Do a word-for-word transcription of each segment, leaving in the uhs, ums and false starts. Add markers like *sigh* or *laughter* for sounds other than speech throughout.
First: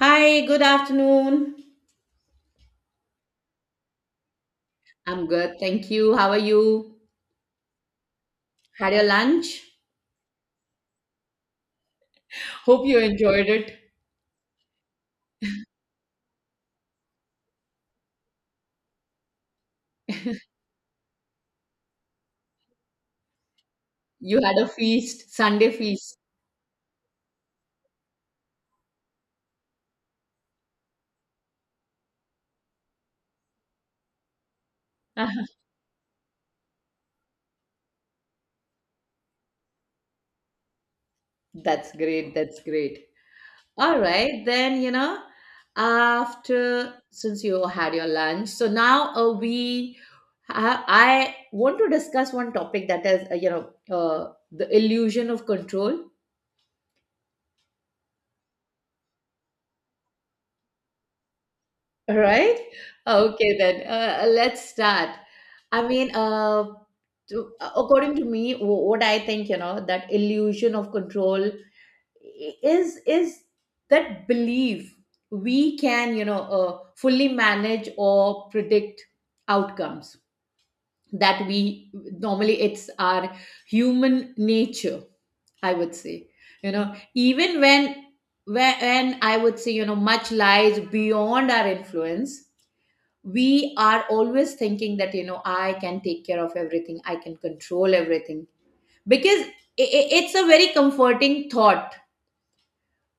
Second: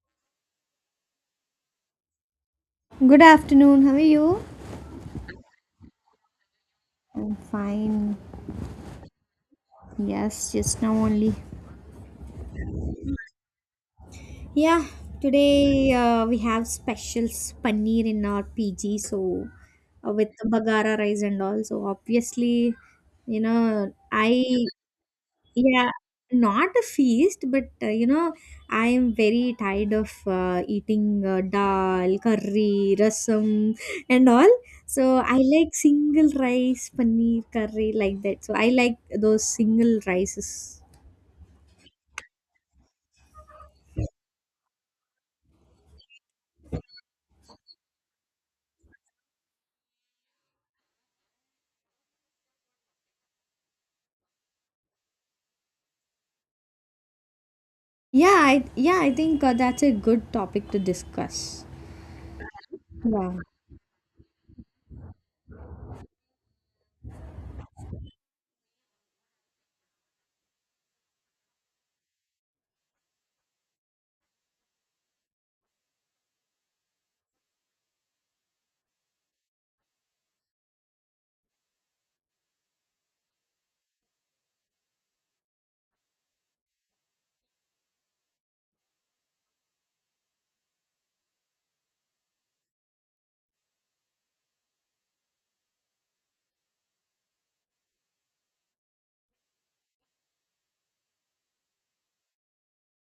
Hi, good afternoon. Good afternoon. How are you? I'm good, thank you. How are you? I'm fine. Had your lunch? Yes, just now only. Hope you enjoyed it. Yeah, today uh, we have specials paneer in our P G, so uh, with the bagara rice and all. So obviously, you know, You had I a feast, Sunday Yeah, feast. not a feast, but uh, you know, I am very tired of uh, eating uh, dal, curry, rasam, and all. So I like single rice, paneer curry, like that. So I like those single rices. *laughs* That's great, that's great. All right, then, you know, after since you had your lunch, so now uh, we I, I want to discuss one topic that is, uh, you know, uh, the illusion of control. Yeah, I, yeah, I think uh, that's a good topic to discuss. Right? Yeah. Okay, then. Uh, let's start. I mean, uh, to, uh, according to me, wh- what I think, you know, that illusion of control is is that belief we can, you know, uh, fully manage or predict outcomes that we normally it's our human nature, I would say. You know, even when when I would say, you know, much lies beyond our influence, we are always thinking that, you know, I can take care of everything, I can control everything, because i- i- it's a very comforting thought,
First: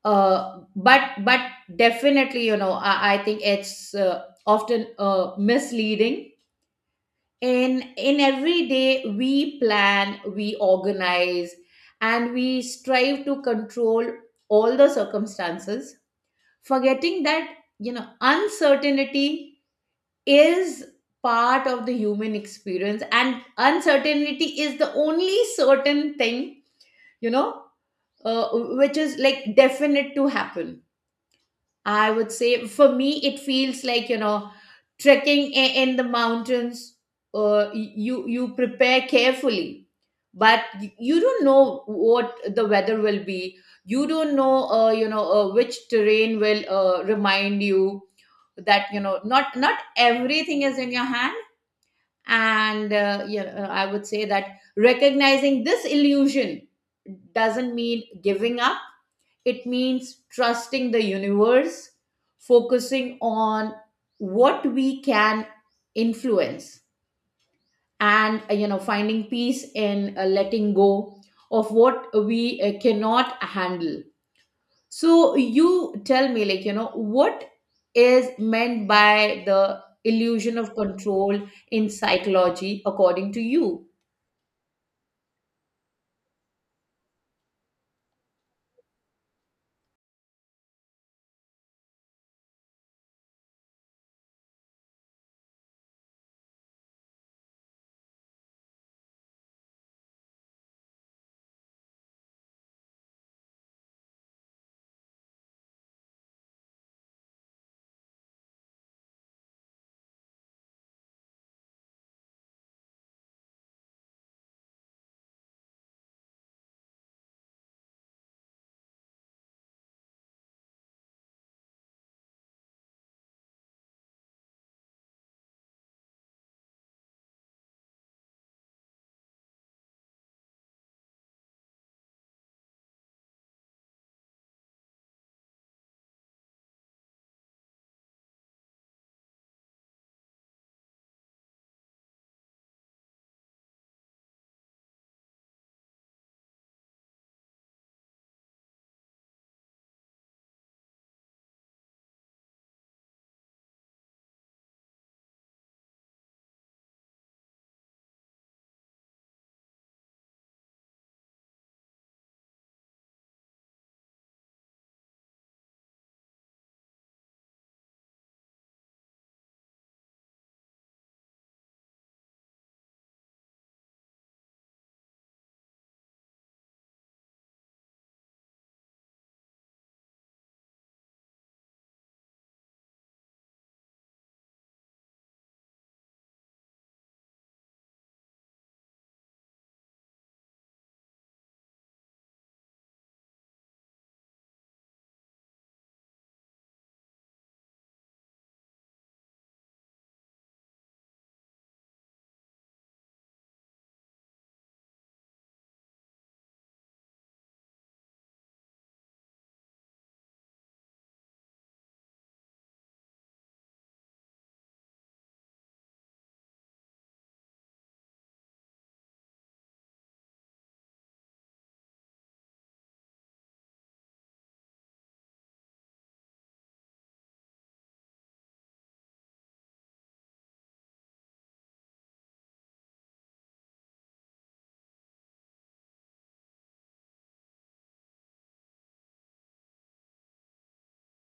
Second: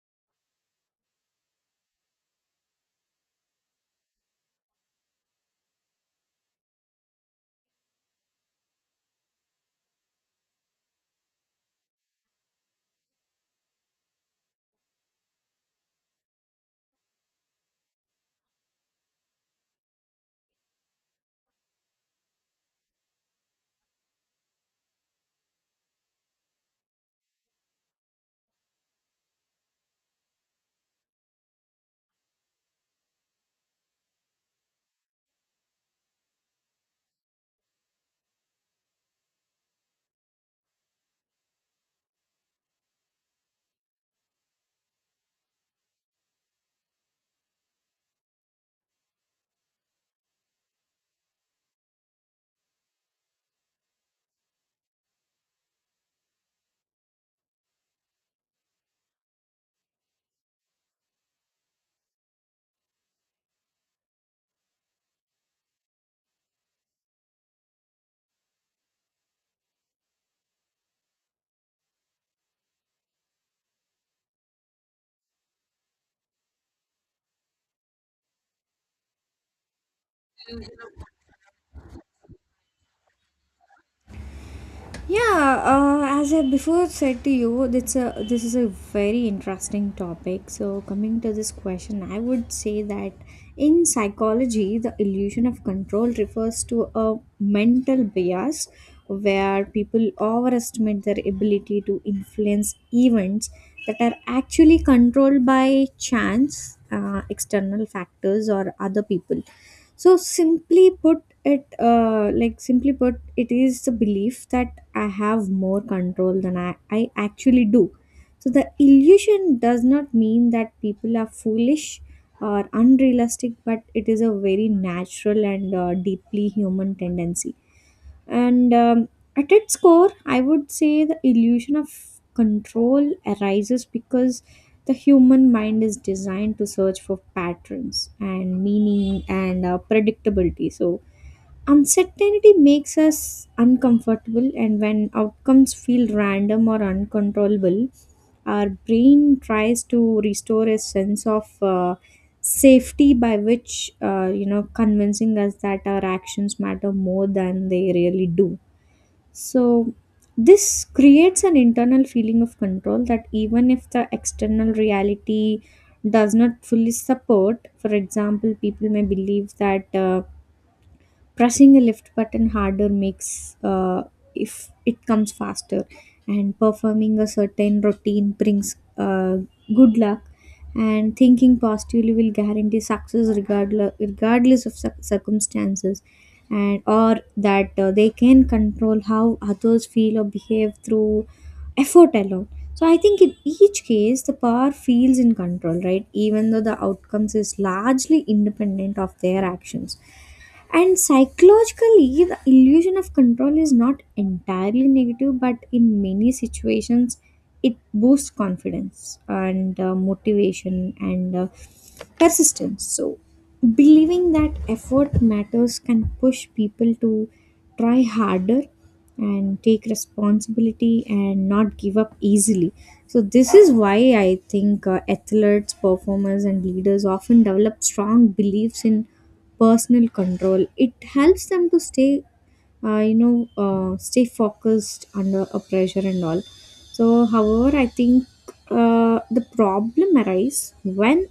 uh, but but definitely, you know, i, I think it's uh, often uh, misleading. In in every day we plan, we organize, and we strive to control all the circumstances, forgetting that, you know, uncertainty is part of the human experience, and uncertainty is the only certain thing, you know, uh, which is like definite to happen. I would say for me it feels like, you know, trekking i- in the mountains. uh, you you prepare carefully, but y- you don't know what the weather will be. You don't know, uh, you know uh, which terrain will uh, remind you that, you know, not not everything is in your hand. And uh, yeah, uh, I would say that recognizing this illusion doesn't mean giving up. It means trusting the universe, focusing on what we can influence, and, uh, you know, finding peace in uh, letting go of what we uh, cannot handle. So you tell me, like, you know, what is meant by the illusion of control in psychology, according to you? Yeah, uh, as I before said to you, that's a, this is a very interesting topic. So, coming to this question, I would say that in psychology, the illusion of control refers to a mental bias where people overestimate their ability to influence events that are actually controlled by chance, uh, external factors, or other people. So simply put it, uh, like simply put, it is the belief that I have more control than I, I actually do. So the illusion does not mean that people are foolish or unrealistic, but it is a very natural and uh, deeply human tendency. And um, At its core, I would say the illusion of control arises because the human mind is designed to search for patterns and meaning and uh, predictability. So uncertainty makes us uncomfortable, and when outcomes feel random or uncontrollable, our brain tries to restore a sense of uh, safety by which, uh, you know, convincing us that our actions matter more than they really do. So, this creates an internal feeling of control that even if the external reality does not fully support. For example, people may believe that. Uh, pressing a lift button harder makes uh, if it comes faster, and performing a certain routine brings uh, good luck, and thinking positively will guarantee success regardless, regardless of cir- circumstances, and or that uh, they can control how others feel or behave through effort alone. So I think in each case the power feels in control, right, even though the outcomes is largely independent of their actions. And psychologically, the illusion of control is not entirely negative, but in many situations, it boosts confidence and uh, motivation and uh, persistence. So, believing that effort matters can push people to try harder and take responsibility and not give up easily. So, this is why I think uh, athletes, performers, and leaders often develop strong beliefs in personal control. It helps them to stay, uh, you know, uh, stay focused under a pressure and all. So, however, I think uh, the problem arises when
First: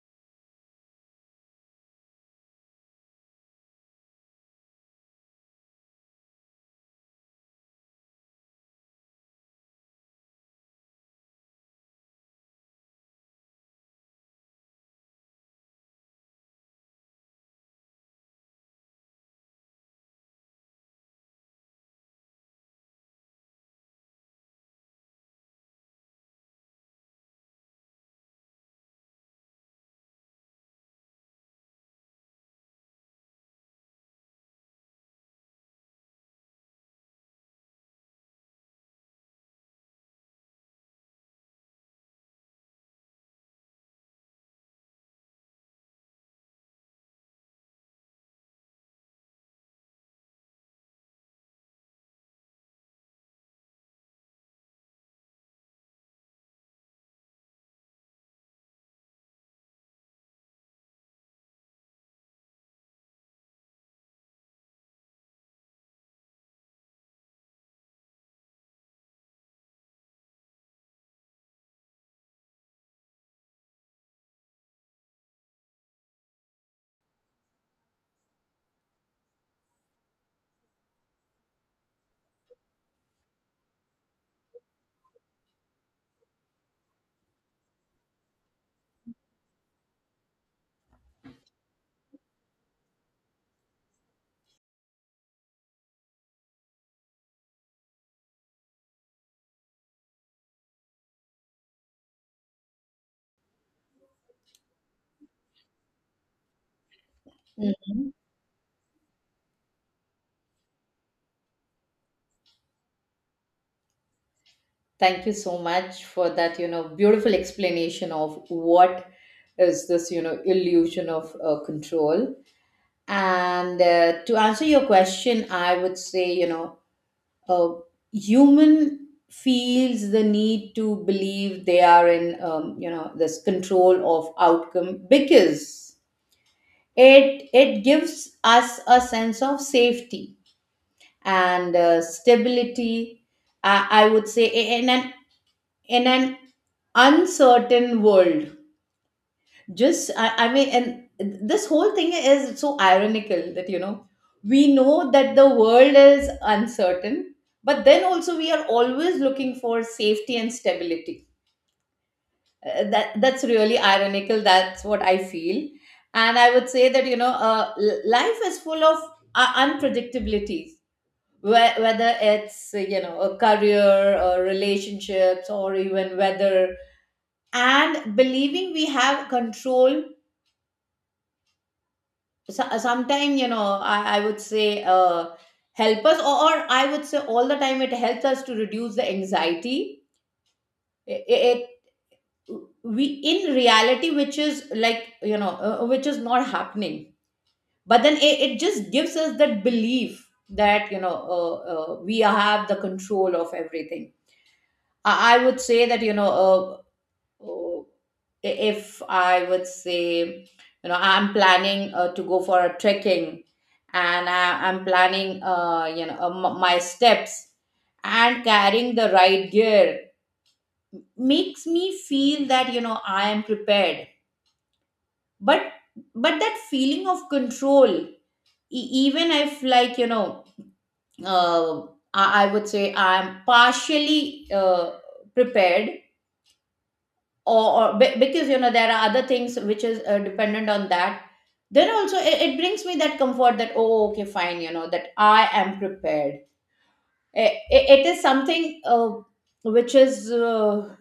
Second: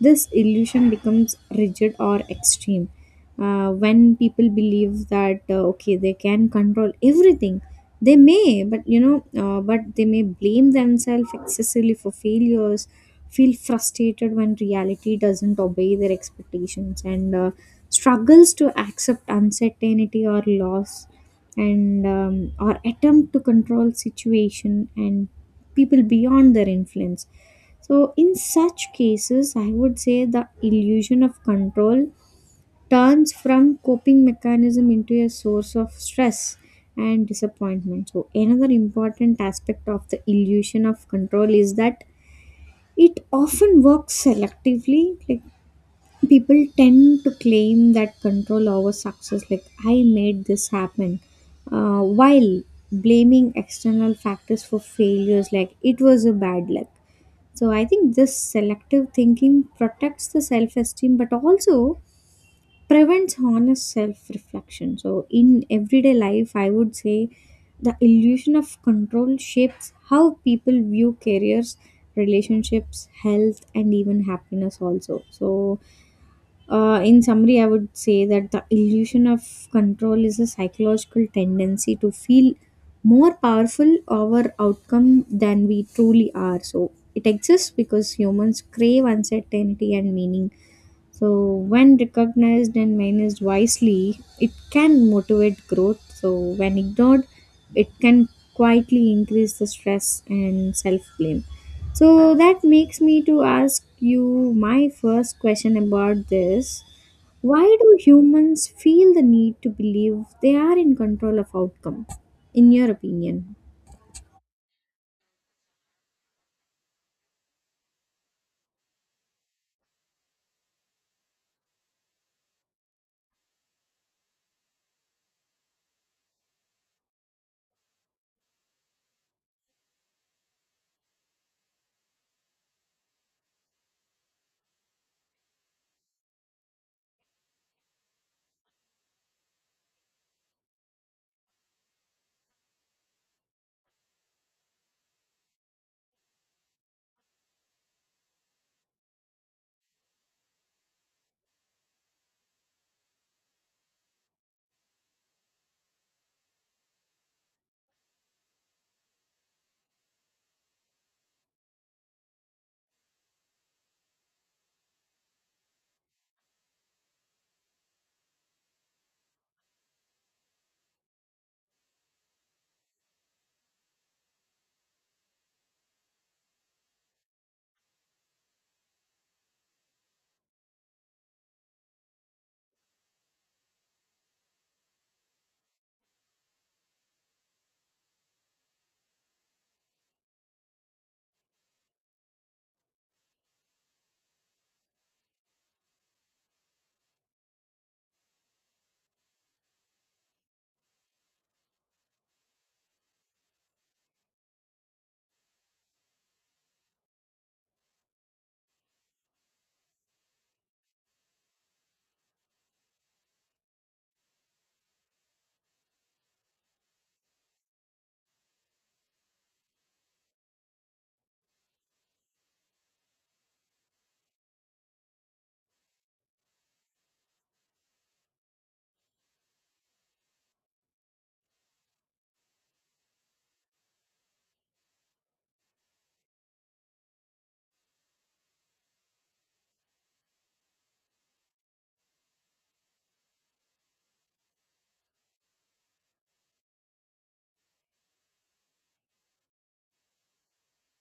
this illusion becomes rigid or extreme, uh, when people believe that uh, okay, they can control everything. They may, but you know, uh, but they may blame themselves excessively for failures, feel frustrated when reality doesn't obey their expectations, and uh, struggles to accept uncertainty or loss, and um, or attempt to control situation and people beyond their influence. So, in such cases, I would say the illusion of control turns from coping mechanism into a source of stress and disappointment. So, another important aspect of the illusion of control is that it often works selectively. Like, people tend to claim that control over success, like, I made this happen, uh, while blaming external factors for failures, like, it was a bad luck. So I think this selective thinking protects the self esteem but also prevents honest self reflection. So in everyday life, I would say the illusion of control shapes how people view careers, relationships, health, and even happiness also. So uh, in summary, I would say that the illusion of control is a psychological tendency to feel more powerful over outcome than we truly are. So it exists because humans crave uncertainty and meaning. So when recognized and managed wisely, it can motivate growth. So when ignored, it can quietly increase the stress and self blame. So that makes me to ask you my first question about this. Why do Mhm. humans feel the need to believe they are in control of outcome in your opinion? Thank you so much for that, you know, beautiful explanation of what is this, you know, illusion of uh, control. And uh, to answer your question, I would say, you know, uh, human feels the need to believe they are in, um, you know, this control of outcome because it it gives us a sense of safety and, uh, stability, I, I would say. And, and in an uncertain world. Just, I, I mean, and this whole thing is so ironical that, you know, we know that the world is uncertain, but then also we are always looking for safety and stability. Uh, that that's really ironical. That's what I feel. And I would say that, you know, uh, l- life is full of uh, unpredictabilities. Whe- Whether it's uh, you know, a career or relationships or even weather, and believing we have control, so, uh, sometime, you know, I, I would say uh, help us, or, or I would say all the time it helps us to reduce the anxiety. It, it we in reality, which is like, you know, uh, uh, which is not happening, but then it, it just gives us that belief that, you know, uh, uh, we have the control of everything. i, I would say that, you know, uh, oh, i- if I would say, you know, I'm planning uh, to go for a trekking, and I, I'm planning, uh, you know, uh, m- my steps, and carrying the right gear makes me feel that, you know, I am prepared. But but that feeling of control, e- even if, like, you know, uh, I, I would say I'm partially uh, prepared, or, or be- because, you know, there are other things which is uh, dependent on that, then also it, it brings me that comfort that, oh, okay, fine, you know, that I am prepared. I- I- it is something uh, which is, uh,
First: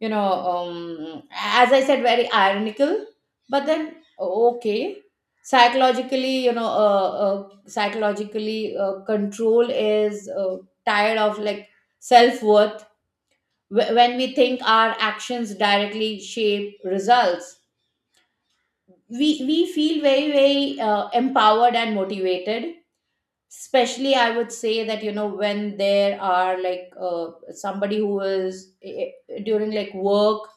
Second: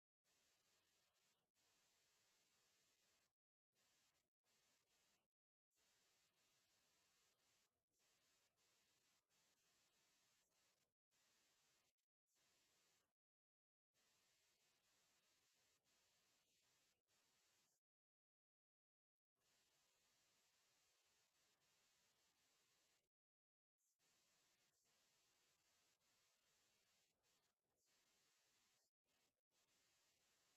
you know, um, as I said, very ironical. But then, oh, okay, psychologically, you know, uh, uh, psychologically, uh, control is uh, tired of like self-worth. Wh- when we think our actions directly shape results, we we feel very, very uh, empowered and motivated. Especially I would say that, you know, when there are like, uh, somebody who is eh, eh, during like work,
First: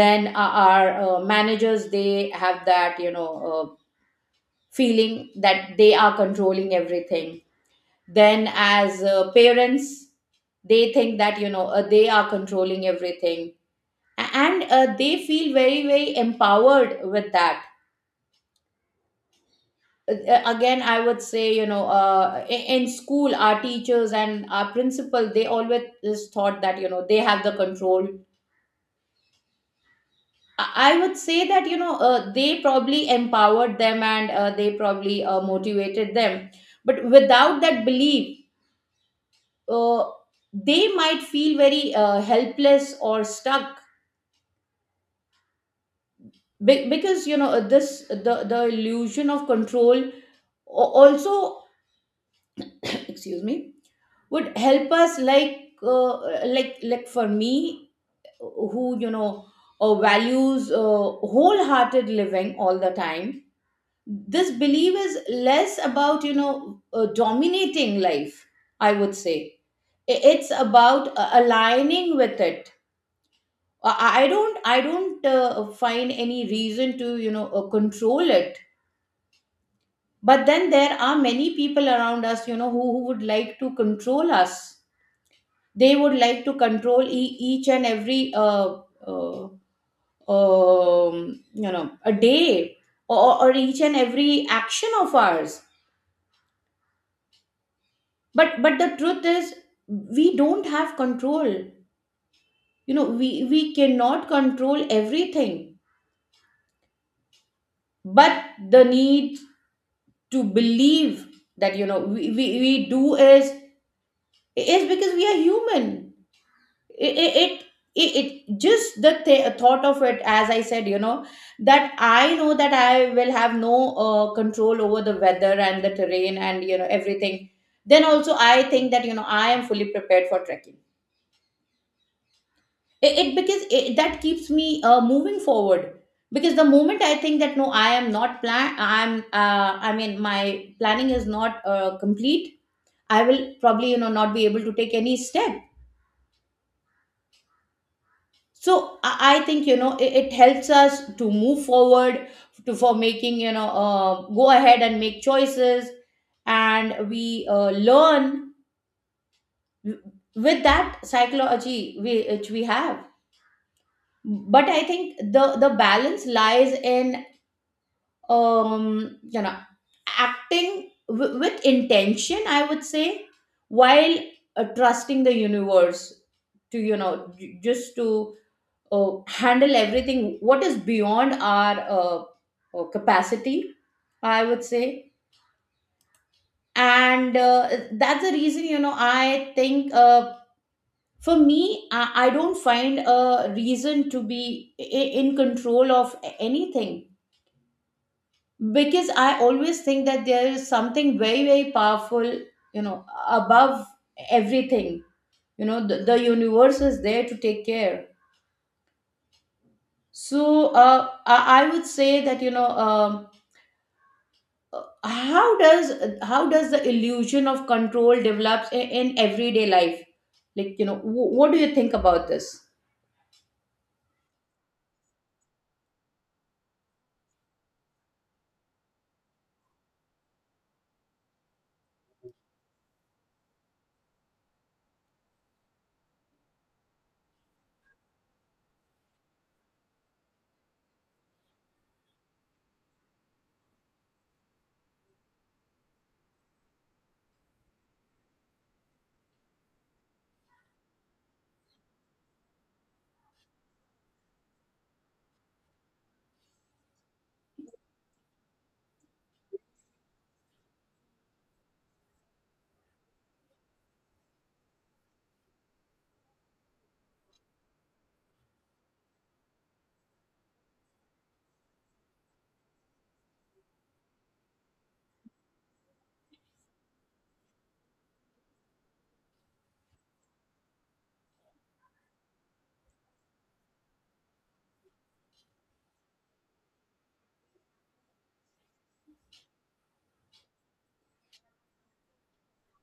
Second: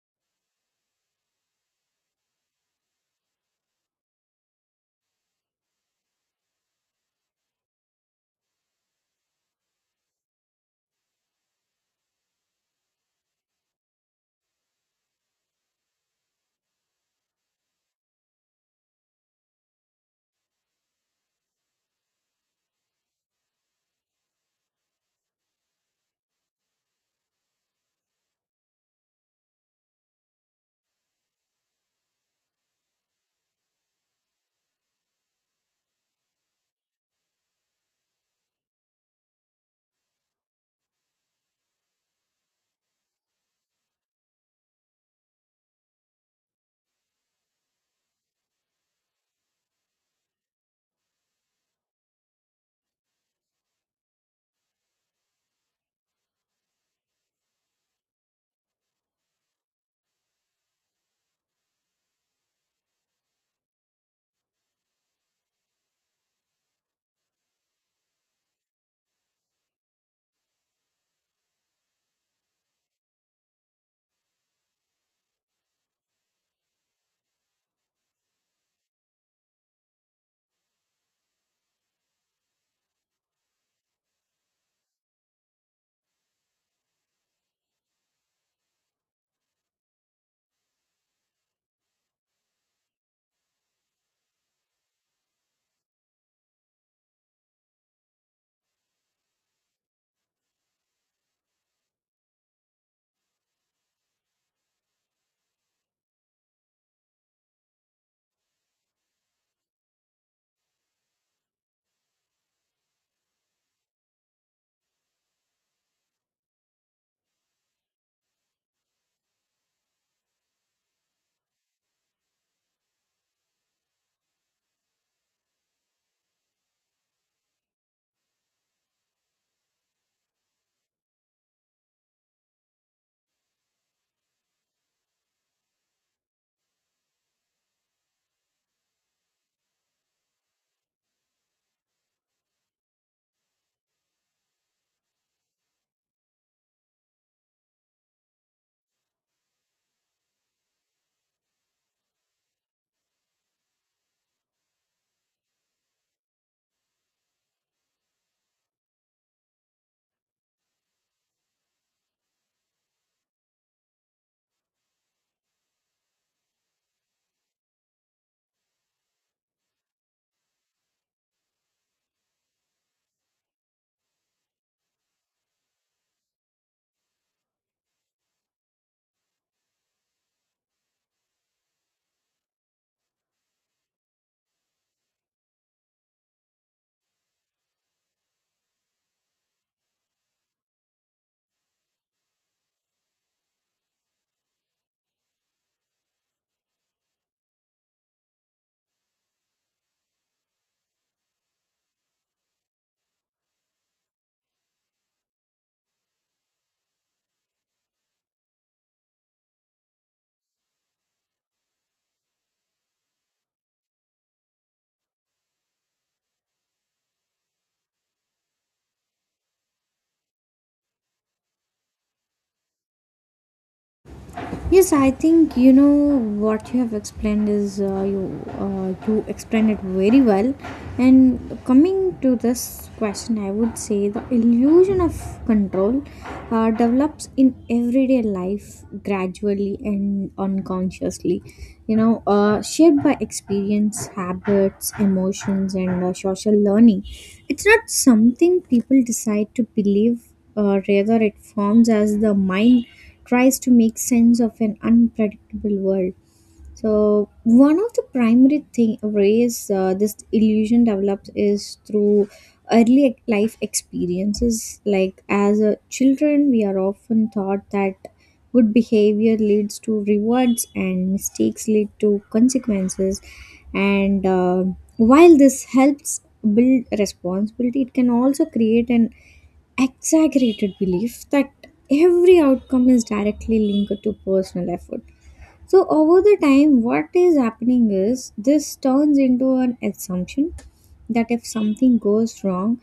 then our our, uh, managers, they have that, you know, uh, feeling that they are controlling everything. Then as uh, parents, they think that, you know, uh, they are controlling everything, and uh, they feel very, very empowered with that. Uh, uh, again, I would say, you know, uh, i- in school, our teachers and our principal, they always is thought that, you know, they have the control. i I would say that, you know, uh, they probably empowered them, and uh, they probably uh, motivated them, but without that belief, uh, they might feel very uh, helpless or stuck. Be- because, you know, this, the the illusion of control, al- also, excuse me, would help us like, uh, like like for me, who, you know, uh, values uh, wholehearted living all the time, this belief is less about, you know, uh, dominating life, I would say. I- it's about uh, aligning with it. I I don't i don't uh, find any reason to, you know, uh, control it. But then there are many people around us, you know, who, who would like to control us. They would like to control e- each and every, uh, uh, um, you know, a day, or, or each and every action of ours. but but the truth is we don't have control. You know, we we cannot control everything. But the need to believe that, you know, we, we, we do is is because we are human. it it, it, it it- just the th- thought of it, as I said, you know, that I know that I will have no uh, control over the weather and the terrain and, you know, everything, then also I think that, you know, I am fully prepared for trekking. It, it because it, that keeps me uh, moving forward, because the moment I think that, no, I am not plan I'm uh, I mean my planning is not uh, complete, I will probably, you know, not be able to take any step. So i, I think, you know, it, it helps us to move forward, to for making, you know, uh, go ahead and make choices, and we uh, learn with that psychology we, which we have. But I think the the balance lies in, um you know, acting w- with intention, I would say, while uh, trusting the universe to, you know, j- just to uh, handle everything what is beyond our uh, uh, capacity, I would say. And uh, that's the reason, you know, I think, uh, for me, I, I don't find a reason to be i- in control of anything, because I always think that there is something very, very powerful, you know, above everything. You know, the, the universe is there to take care. So uh, I, I would say that, you know, um how does how does the illusion of control develops in, in everyday life, like, you know, wh- what do you think about this? Yes, I think you know what you have explained is uh, you uh, you explained it very well. And coming to this question, I would say the illusion of control uh, develops in everyday life gradually and unconsciously. You know, uh, shaped by experience, habits, emotions, and uh, social learning. It's not something people decide to believe. Uh, rather, it forms as the mind tries to make sense of an unpredictable world. So one of the primary thing ways uh, this illusion develops is through early ex- life experiences. Like as a children, we are often taught that good behavior leads to rewards and mistakes lead to consequences. And uh, while this helps build responsibility, it can also create an exaggerated belief that every outcome is directly linked to personal effort. So over the time, what is happening is this turns into an assumption that if something goes wrong,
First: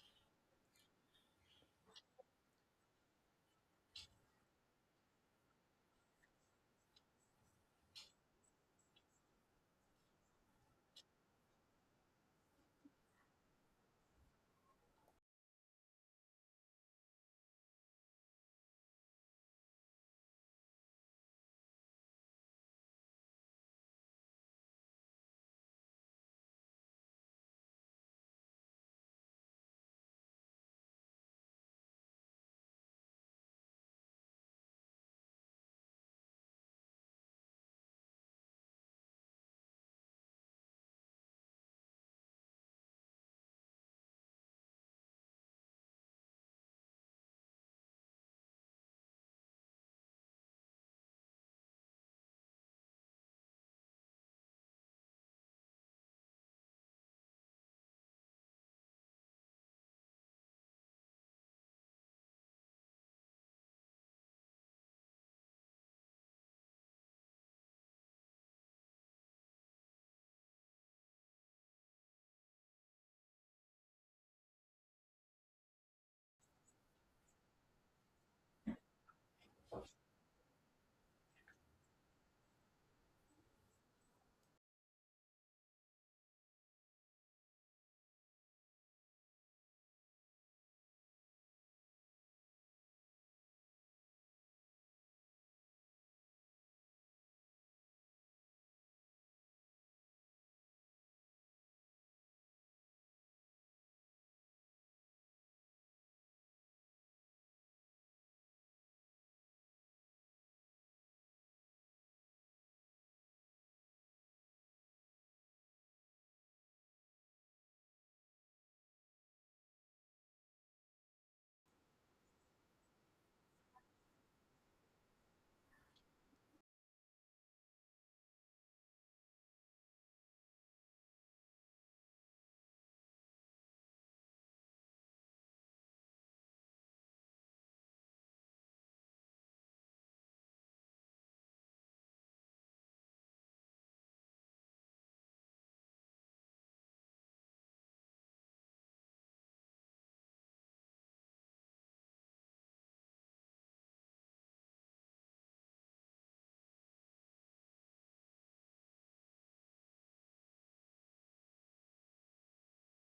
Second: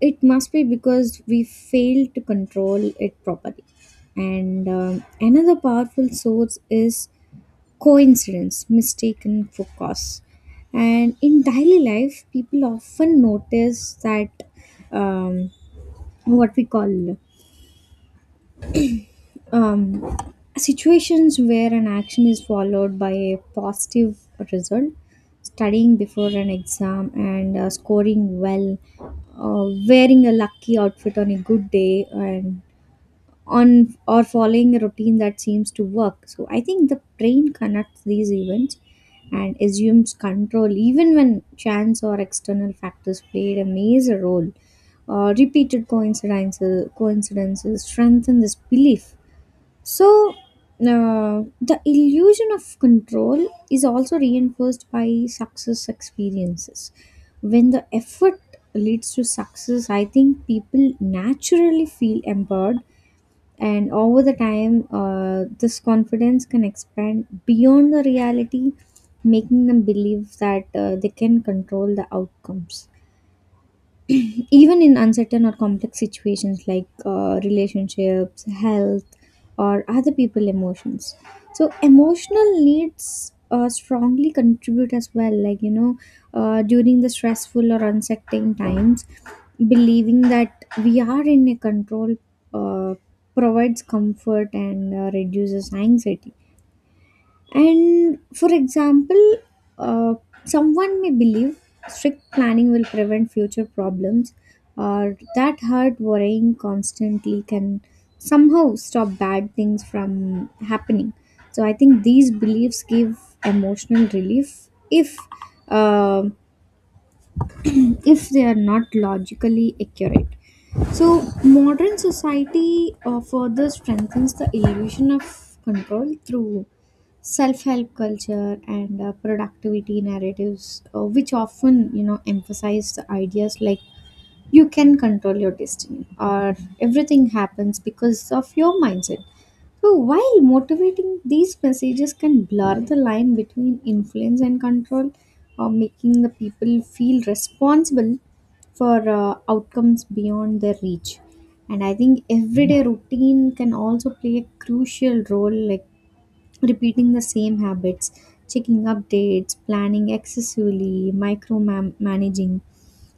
it must be because we failed to control it properly. And um, Another powerful source is coincidence, mistaken for cause. And in daily life, people often notice that um, what we call um, situations where an action is followed by a positive result, studying before an exam and uh, scoring well, uh, wearing a lucky outfit on a good day, and on or following a routine that seems to work. So I think the brain connects these events and assumes control even when chance or external factors played a major role. Uh, repeated coincidences coincidences strengthen this belief. So, uh, the illusion of control is also reinforced by success experiences. When the effort leads to success, I think people naturally feel empowered, and over the time, uh, this confidence can expand beyond the reality, making them believe that uh, they can control the outcomes even in uncertain or complex situations like uh, relationships, health, or other people emotions. So emotional needs uh, strongly contribute as well. Like you know, uh, during the stressful or uncertain times, believing that we are in a control uh, provides comfort and uh, reduces anxiety. And for example, uh, someone may believe strict planning will prevent future problems, or that hard worrying constantly can somehow stop bad things from happening. So I think these beliefs give emotional relief if. um if they are not logically accurate. So, modern society uh, further strengthens the illusion of control through self help culture and uh, productivity narratives, uh, which often, you know, emphasize the ideas like you can control your destiny or everything happens because of your mindset. So while motivating, these messages can blur the line between influence and control, or making the people feel responsible for uh, outcomes beyond their reach. And I think everyday routine can also play a crucial role, like repeating the same habits, checking updates, planning excessively, micromanaging.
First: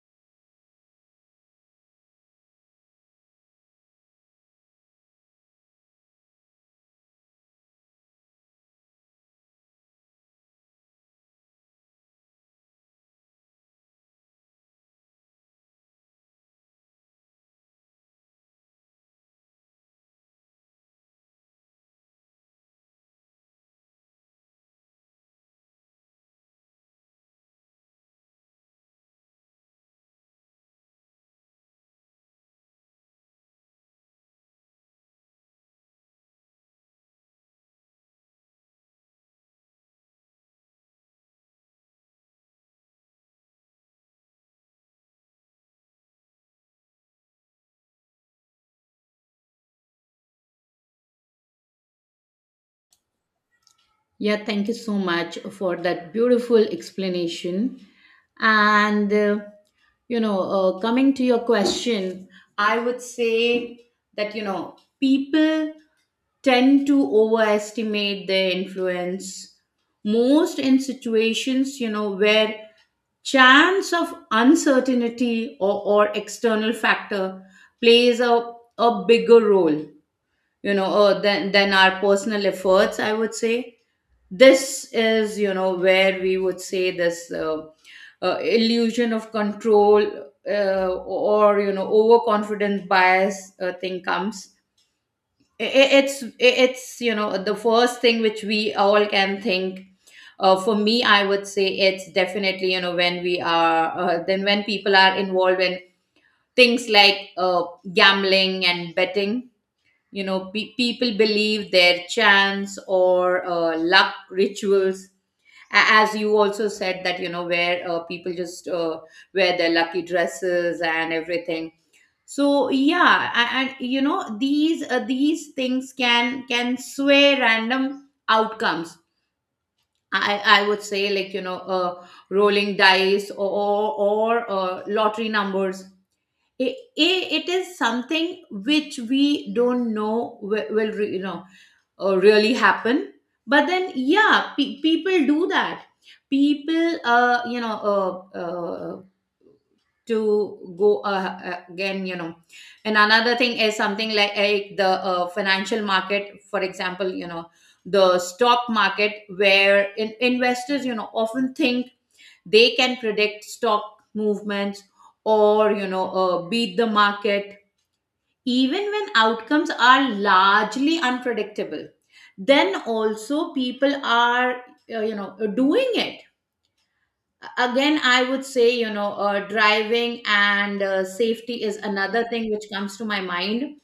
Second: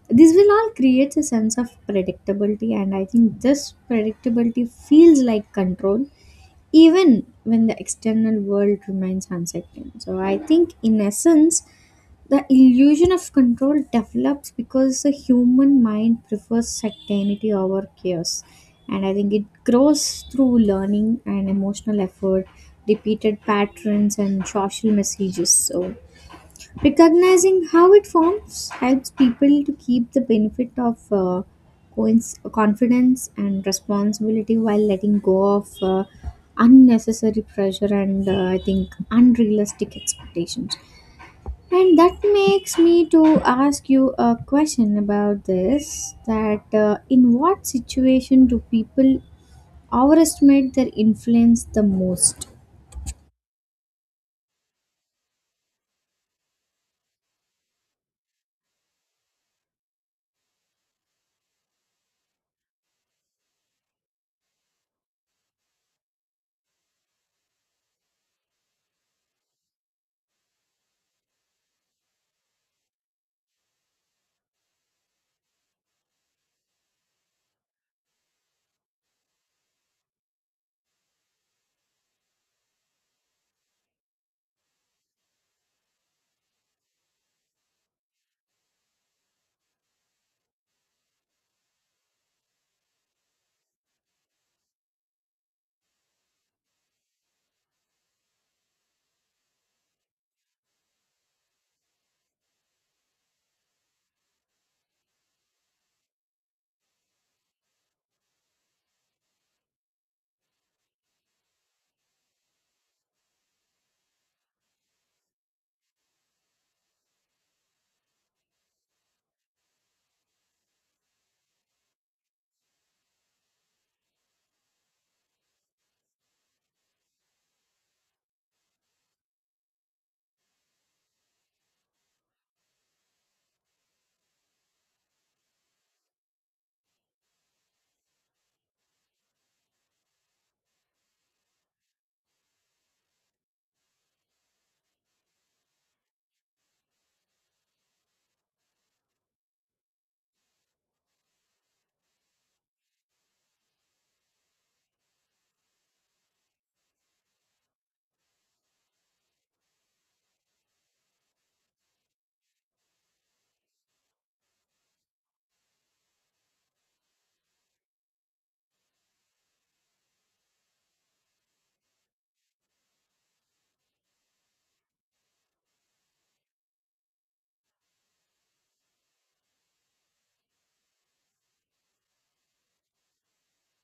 This will all create a sense of predictability, and I think this predictability feels like control even when the external world remains uncertain. So I think in essence, the illusion of control develops because the human mind prefers certainty over chaos. And I think it grows through learning and emotional effort, repeated patterns, and social messages. So recognizing how it forms helps people to keep the benefit of uh, coinc- confidence and responsibility while letting go of uh, unnecessary pressure and uh, I think unrealistic expectations. And that makes me to ask you a question about this that uh, in what situation do people overestimate their influence the most? Yeah, thank you so much for that beautiful explanation. And, uh, you know, uh, coming to your question, I would say that, you know, people tend to overestimate their influence most in situations, you know, where chance of uncertainty, or, or external factor plays a, a bigger role, you know, uh, than, than our personal efforts, I would say. This is, you know, where we would say this, uh, uh, illusion of control, uh, or, you know, overconfidence bias, uh, thing comes. I- it's it's you know, the first thing which we all can think. Uh, for me, I would say it's definitely, you know, when we are uh, then when people are involved in things like, uh, gambling and betting, you know, pe- people believe their chance or uh, luck rituals. A- as you also said that, you know, where uh, people just uh, wear their lucky dresses and everything. So yeah, a- and, you know, these uh, these things can can sway random outcomes. I i would say, like, you know, uh, rolling dice or or, or uh, lottery numbers. It, it it is something which we don't know will, will re- you know, uh, really happen. But then, yeah, pe- people do that. People uh, you know uh, uh, to go uh, uh, again you know And another thing is something like, like the uh, financial market, for example, you know, the stock market, where in, investors, you know, often think they can predict stock movements, or, you know, uh, beat the market, even when outcomes are largely unpredictable. Then also people are, uh, you know, doing it. Again, I would say, you know, uh, driving and uh, safety is another thing which comes to my mind,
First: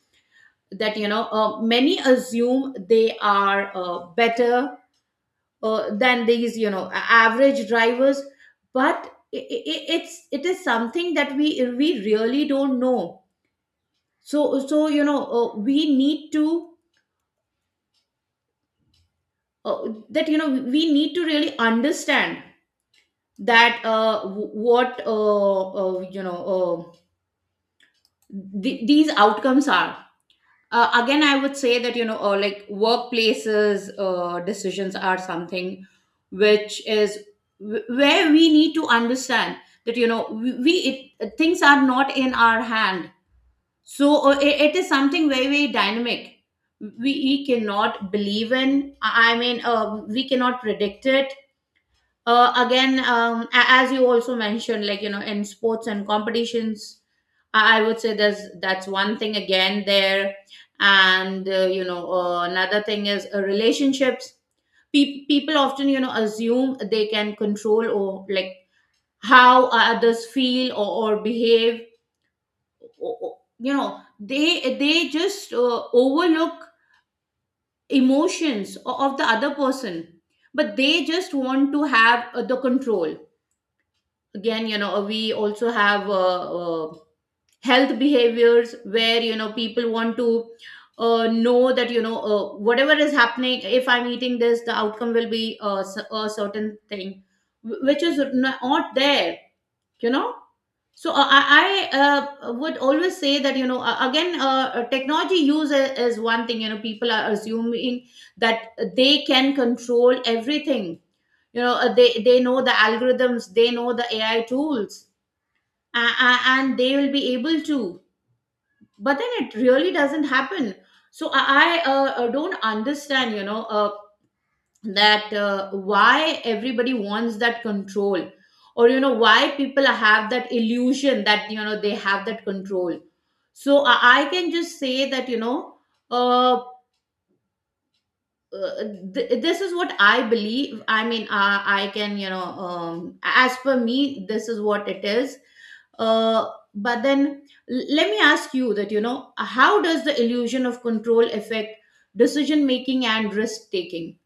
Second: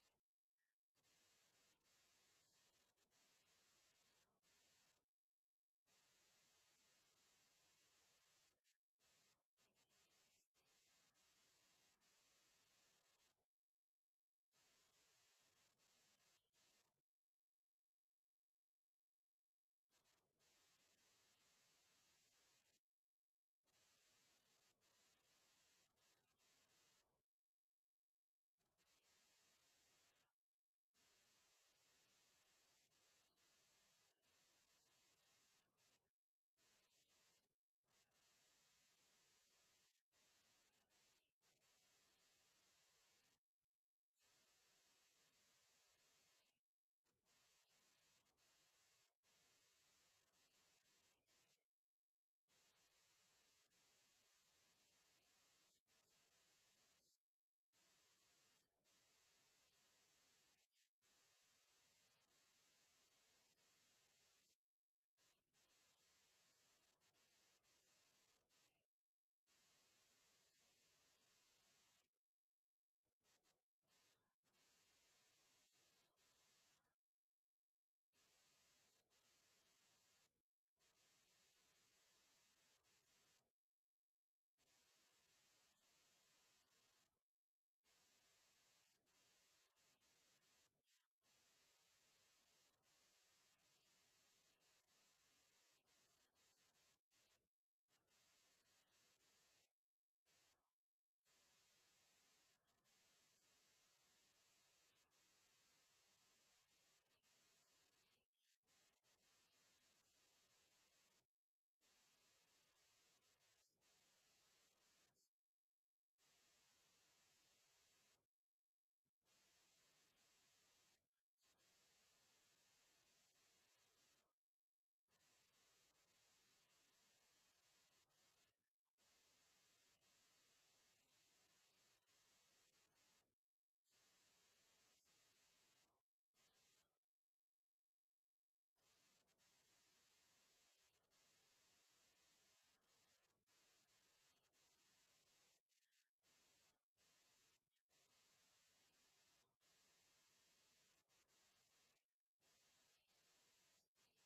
that, you know, uh, many assume they are uh, better uh, than these you know a- average drivers, but i i it's it is something that we we really don't know. So so you know uh, we need to uh, that you know we need to really understand that uh, w- what uh, uh, you know Uh, th- these outcomes are. Uh, again, I would say that you know uh, like workplaces, uh, decisions are something which is wh- where we need to understand that, you know we, we it, things are not in our hand. So uh, it, it is something very, very dynamic. We, we cannot believe in. i I mean, uh, we cannot predict it. Uh, again, um, a- as you also mentioned, like, you know in sports and competitions. I, I would say there's that's one thing again there. And uh, you know uh, another thing is uh, relationships. Pe- people often you know assume they can control, or like, how others feel or, or behave, or, or, you know they they just uh, overlook emotions o- of the other person, but they just want to have uh, the control. Again, you know we also have uh, uh, health behaviors, where you know people want to uh, know that, you know uh, whatever is happening, if I'm eating this, the outcome will be uh, s- a certain thing, wh- which is not there you know so uh, i i uh, would always say that, you know uh, again uh, uh, technology use i- is one thing. You know people are assuming that they can control everything. you know uh, they they know the algorithms. They know the A I tools, a- a- and they will be able to, but then it really doesn't happen. So i, I uh, uh, don't understand, you know uh, that uh, why everybody wants that control, or you know why people have that illusion that, you know they have that control. So i, I can just say that, you know uh, uh, th- this is what I believe. I mean uh, I can you know um, as per me, this is what it is. uh, but then, l- let me ask you that, you know how does the illusion of control affect decision making and risk taking?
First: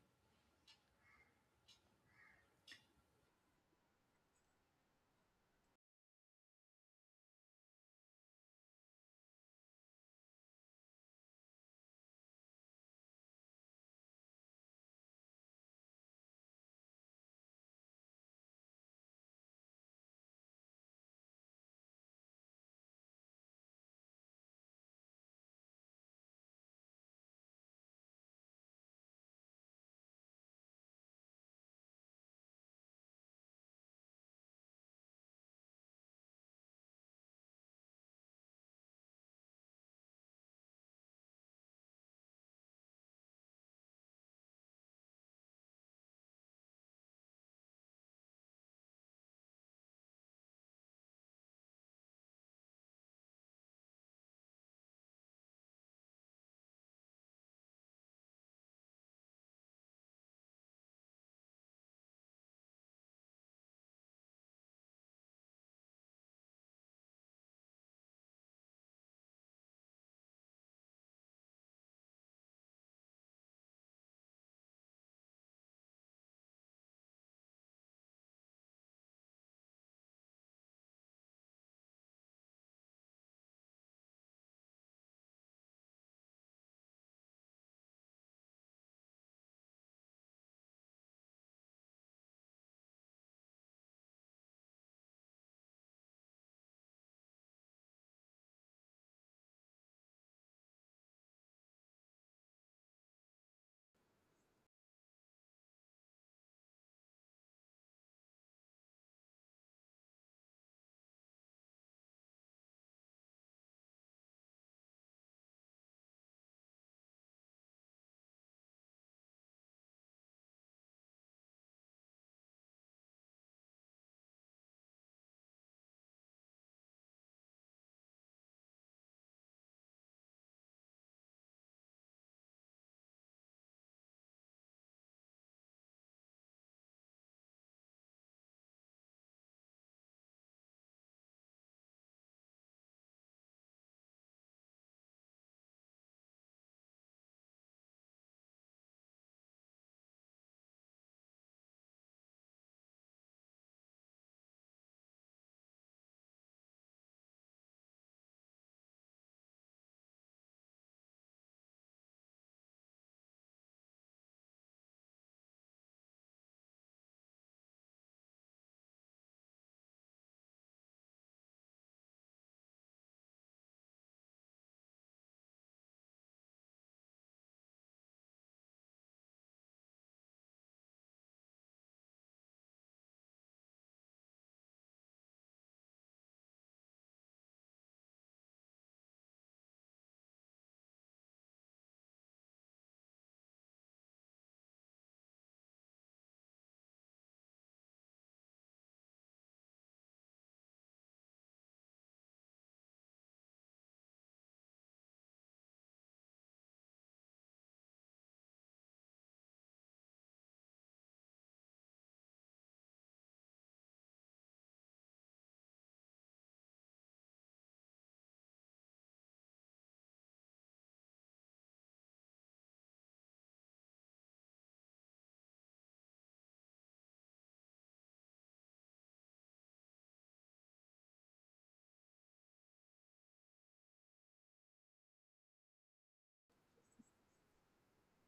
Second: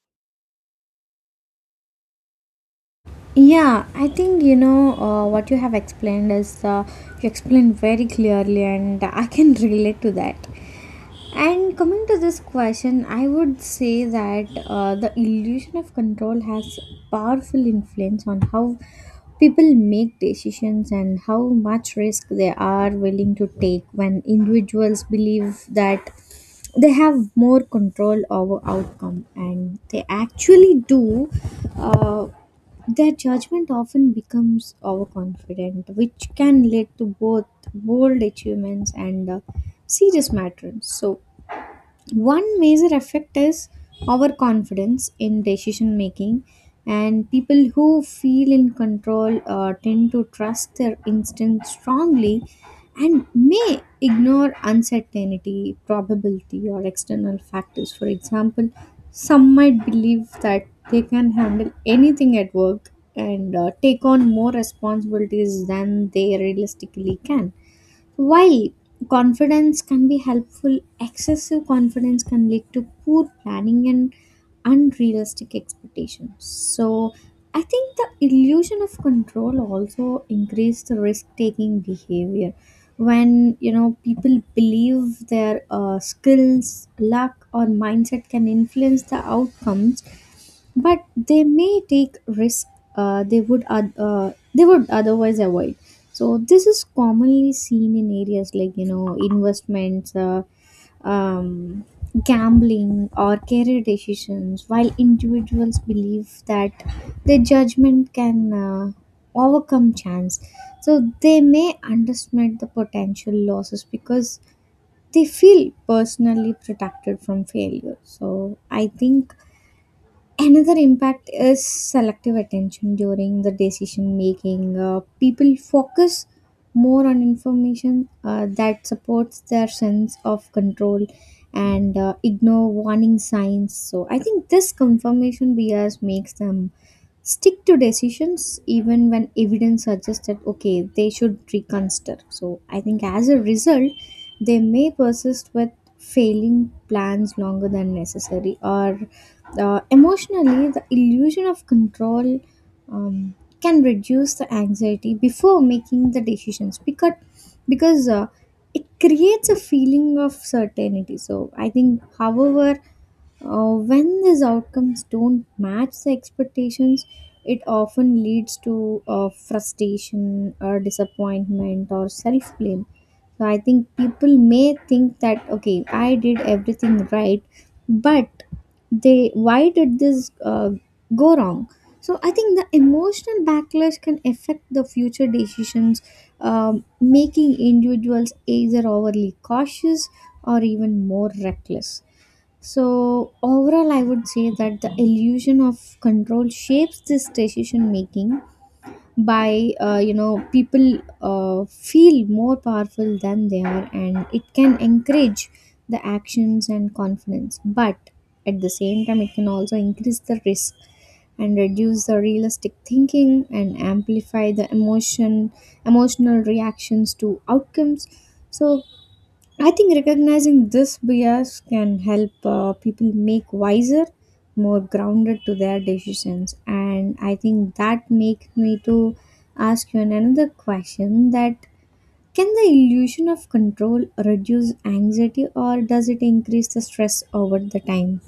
Yeah, I think you know uh, what you have explained is uh, you explained very clearly, and I can *laughs* relate to that. And coming to this question, I would say that uh, the illusion of control has powerful influence on how people make decisions and how much risk they are willing to take. When individuals believe that they have more control over outcome and they actually do, uh, their judgment often becomes overconfident, which can lead to both bold achievements and uh, serious matters. So one major effect is our confidence in decision making, and people who feel in control uh, tend to trust their instincts strongly and may ignore uncertainty, probability, or external factors. For example, some might believe that they can handle anything at work and uh, take on more responsibilities than they realistically can. While confidence can be helpful, excessive confidence can lead to poor planning and unrealistic expectations. So, I think the illusion of control also increases the risk-taking behavior. When you know people believe their uh, skills, luck, or mindset can influence the outcomes, but they may take risks uh, they would oth- uh, they would otherwise avoid. So this is commonly seen in areas like you know investments, uh, um, gambling or career decisions, while individuals believe that their judgment can uh, overcome chance, so they may underestimate the potential losses because they feel personally protected from failure. So I think another impact is selective attention during the decision making. Uh, people focus more on information uh, that supports their sense of control and uh, ignore warning signs. So, I think this confirmation bias makes them stick to decisions even when evidence suggests that okay, they should reconsider. So I think as a result they may persist with failing plans longer than necessary. Or uh, emotionally, the illusion of control um, can reduce the anxiety before making the decisions, because because uh, it creates a feeling of certainty. So I think however, uh, when these outcomes don't match the expectations, it often leads to uh, frustration or disappointment or self blame. So I think people may think that okay, I did everything right, but they why did this uh, go wrong? So I think the emotional backlash can affect the future decisions, um, making individuals either overly cautious or even more reckless. So, overall, I would say that the illusion of control shapes this decision making by, uh, you know, people uh, feel more powerful than they are, and it can encourage the actions and confidence. But at the same time, it can also increase the risk and reduce the realistic thinking and amplify the emotion emotional reactions to outcomes. So I think recognizing this bias can help uh, people make wiser, more grounded to their decisions. And I think that makes me to ask you another question, that can the illusion of control reduce anxiety or does it increase the stress over the time?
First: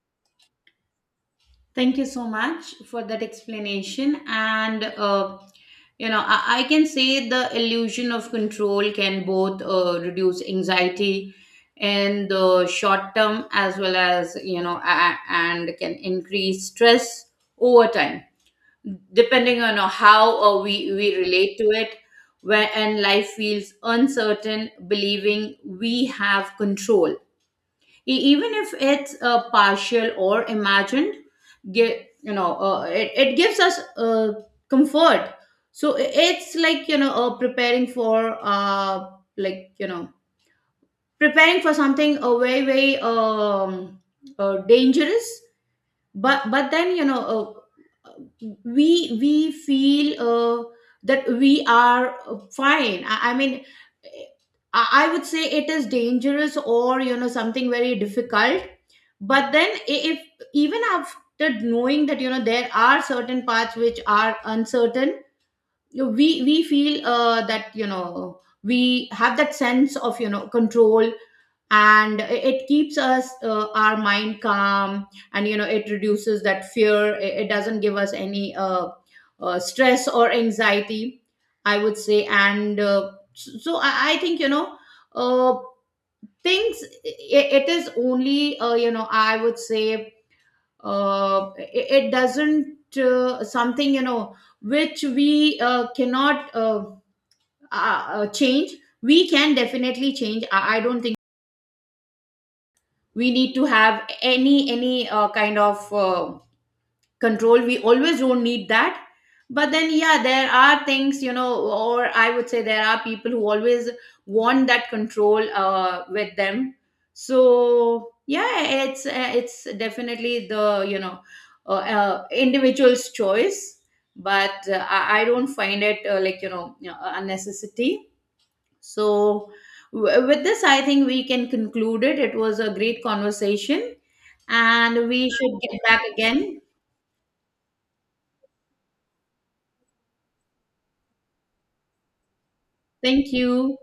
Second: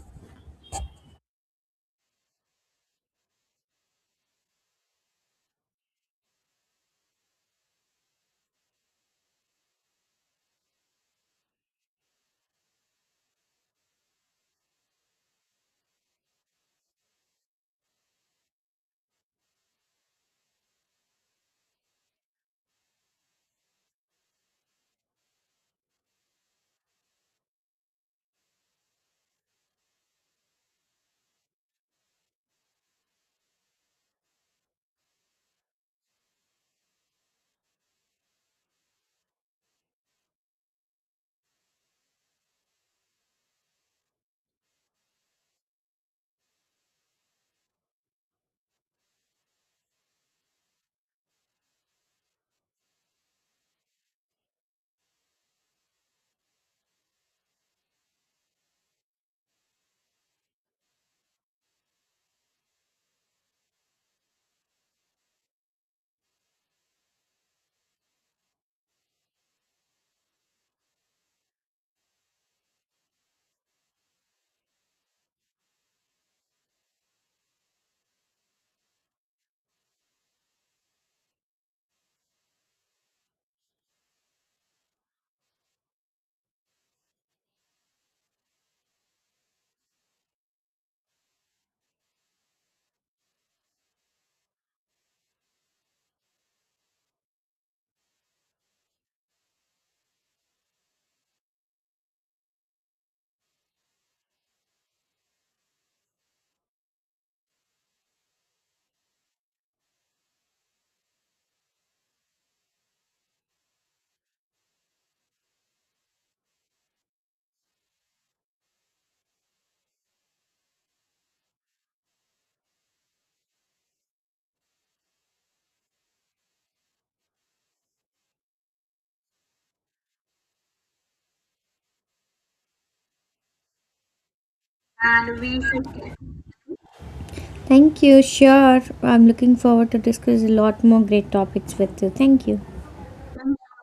Thank you so much for that explanation. And, uh, you know, I, I can say the illusion of control can both uh, reduce anxiety in the short term, as well as, you know, a- and can increase stress over time, depending on how uh, we, we relate to it. When life feels uncertain, believing we have control, E- even if it's uh, partial or imagined, gi- you know uh, it, it gives us uh, comfort. So i- it's like, you know uh, preparing for, uh, like you know preparing for something uh, very, very um, uh, dangerous. But but then, you know uh, we we feel uh, that we are uh, fine. i, I mean, eh, I, I would say it is dangerous, or you know something very difficult. But then, i- if even after knowing that, you know there are certain parts which are uncertain, you know, we we feel uh, that, you know we have that sense of, you know control, and it keeps us uh, our mind calm, and, you know it reduces that fear. It, it doesn't give us any uh, uh, stress or anxiety, I would say. And uh, so so I, I think, you know uh, things it, it is only, uh, you know I would say, uh, it, it doesn't, uh, something, you know which we uh, cannot, uh, uh, uh, change. We can definitely change. I, I don't think we need to have any any uh, kind of uh, control. We always don't need that. But then, yeah, there are things, you know or I would say there are people who always want that control uh, with them. So yeah, it's uh, it's definitely the, you know uh, uh, individual's choice. But uh, I, I don't find it uh, like, you know uh, a necessity. So, w- with this, I think we can conclude it. It was a great conversation, and we And should we get should— back again. thank you. Sure. I'm looking forward to discuss a lot more great topics with you. Thank you. Thank you.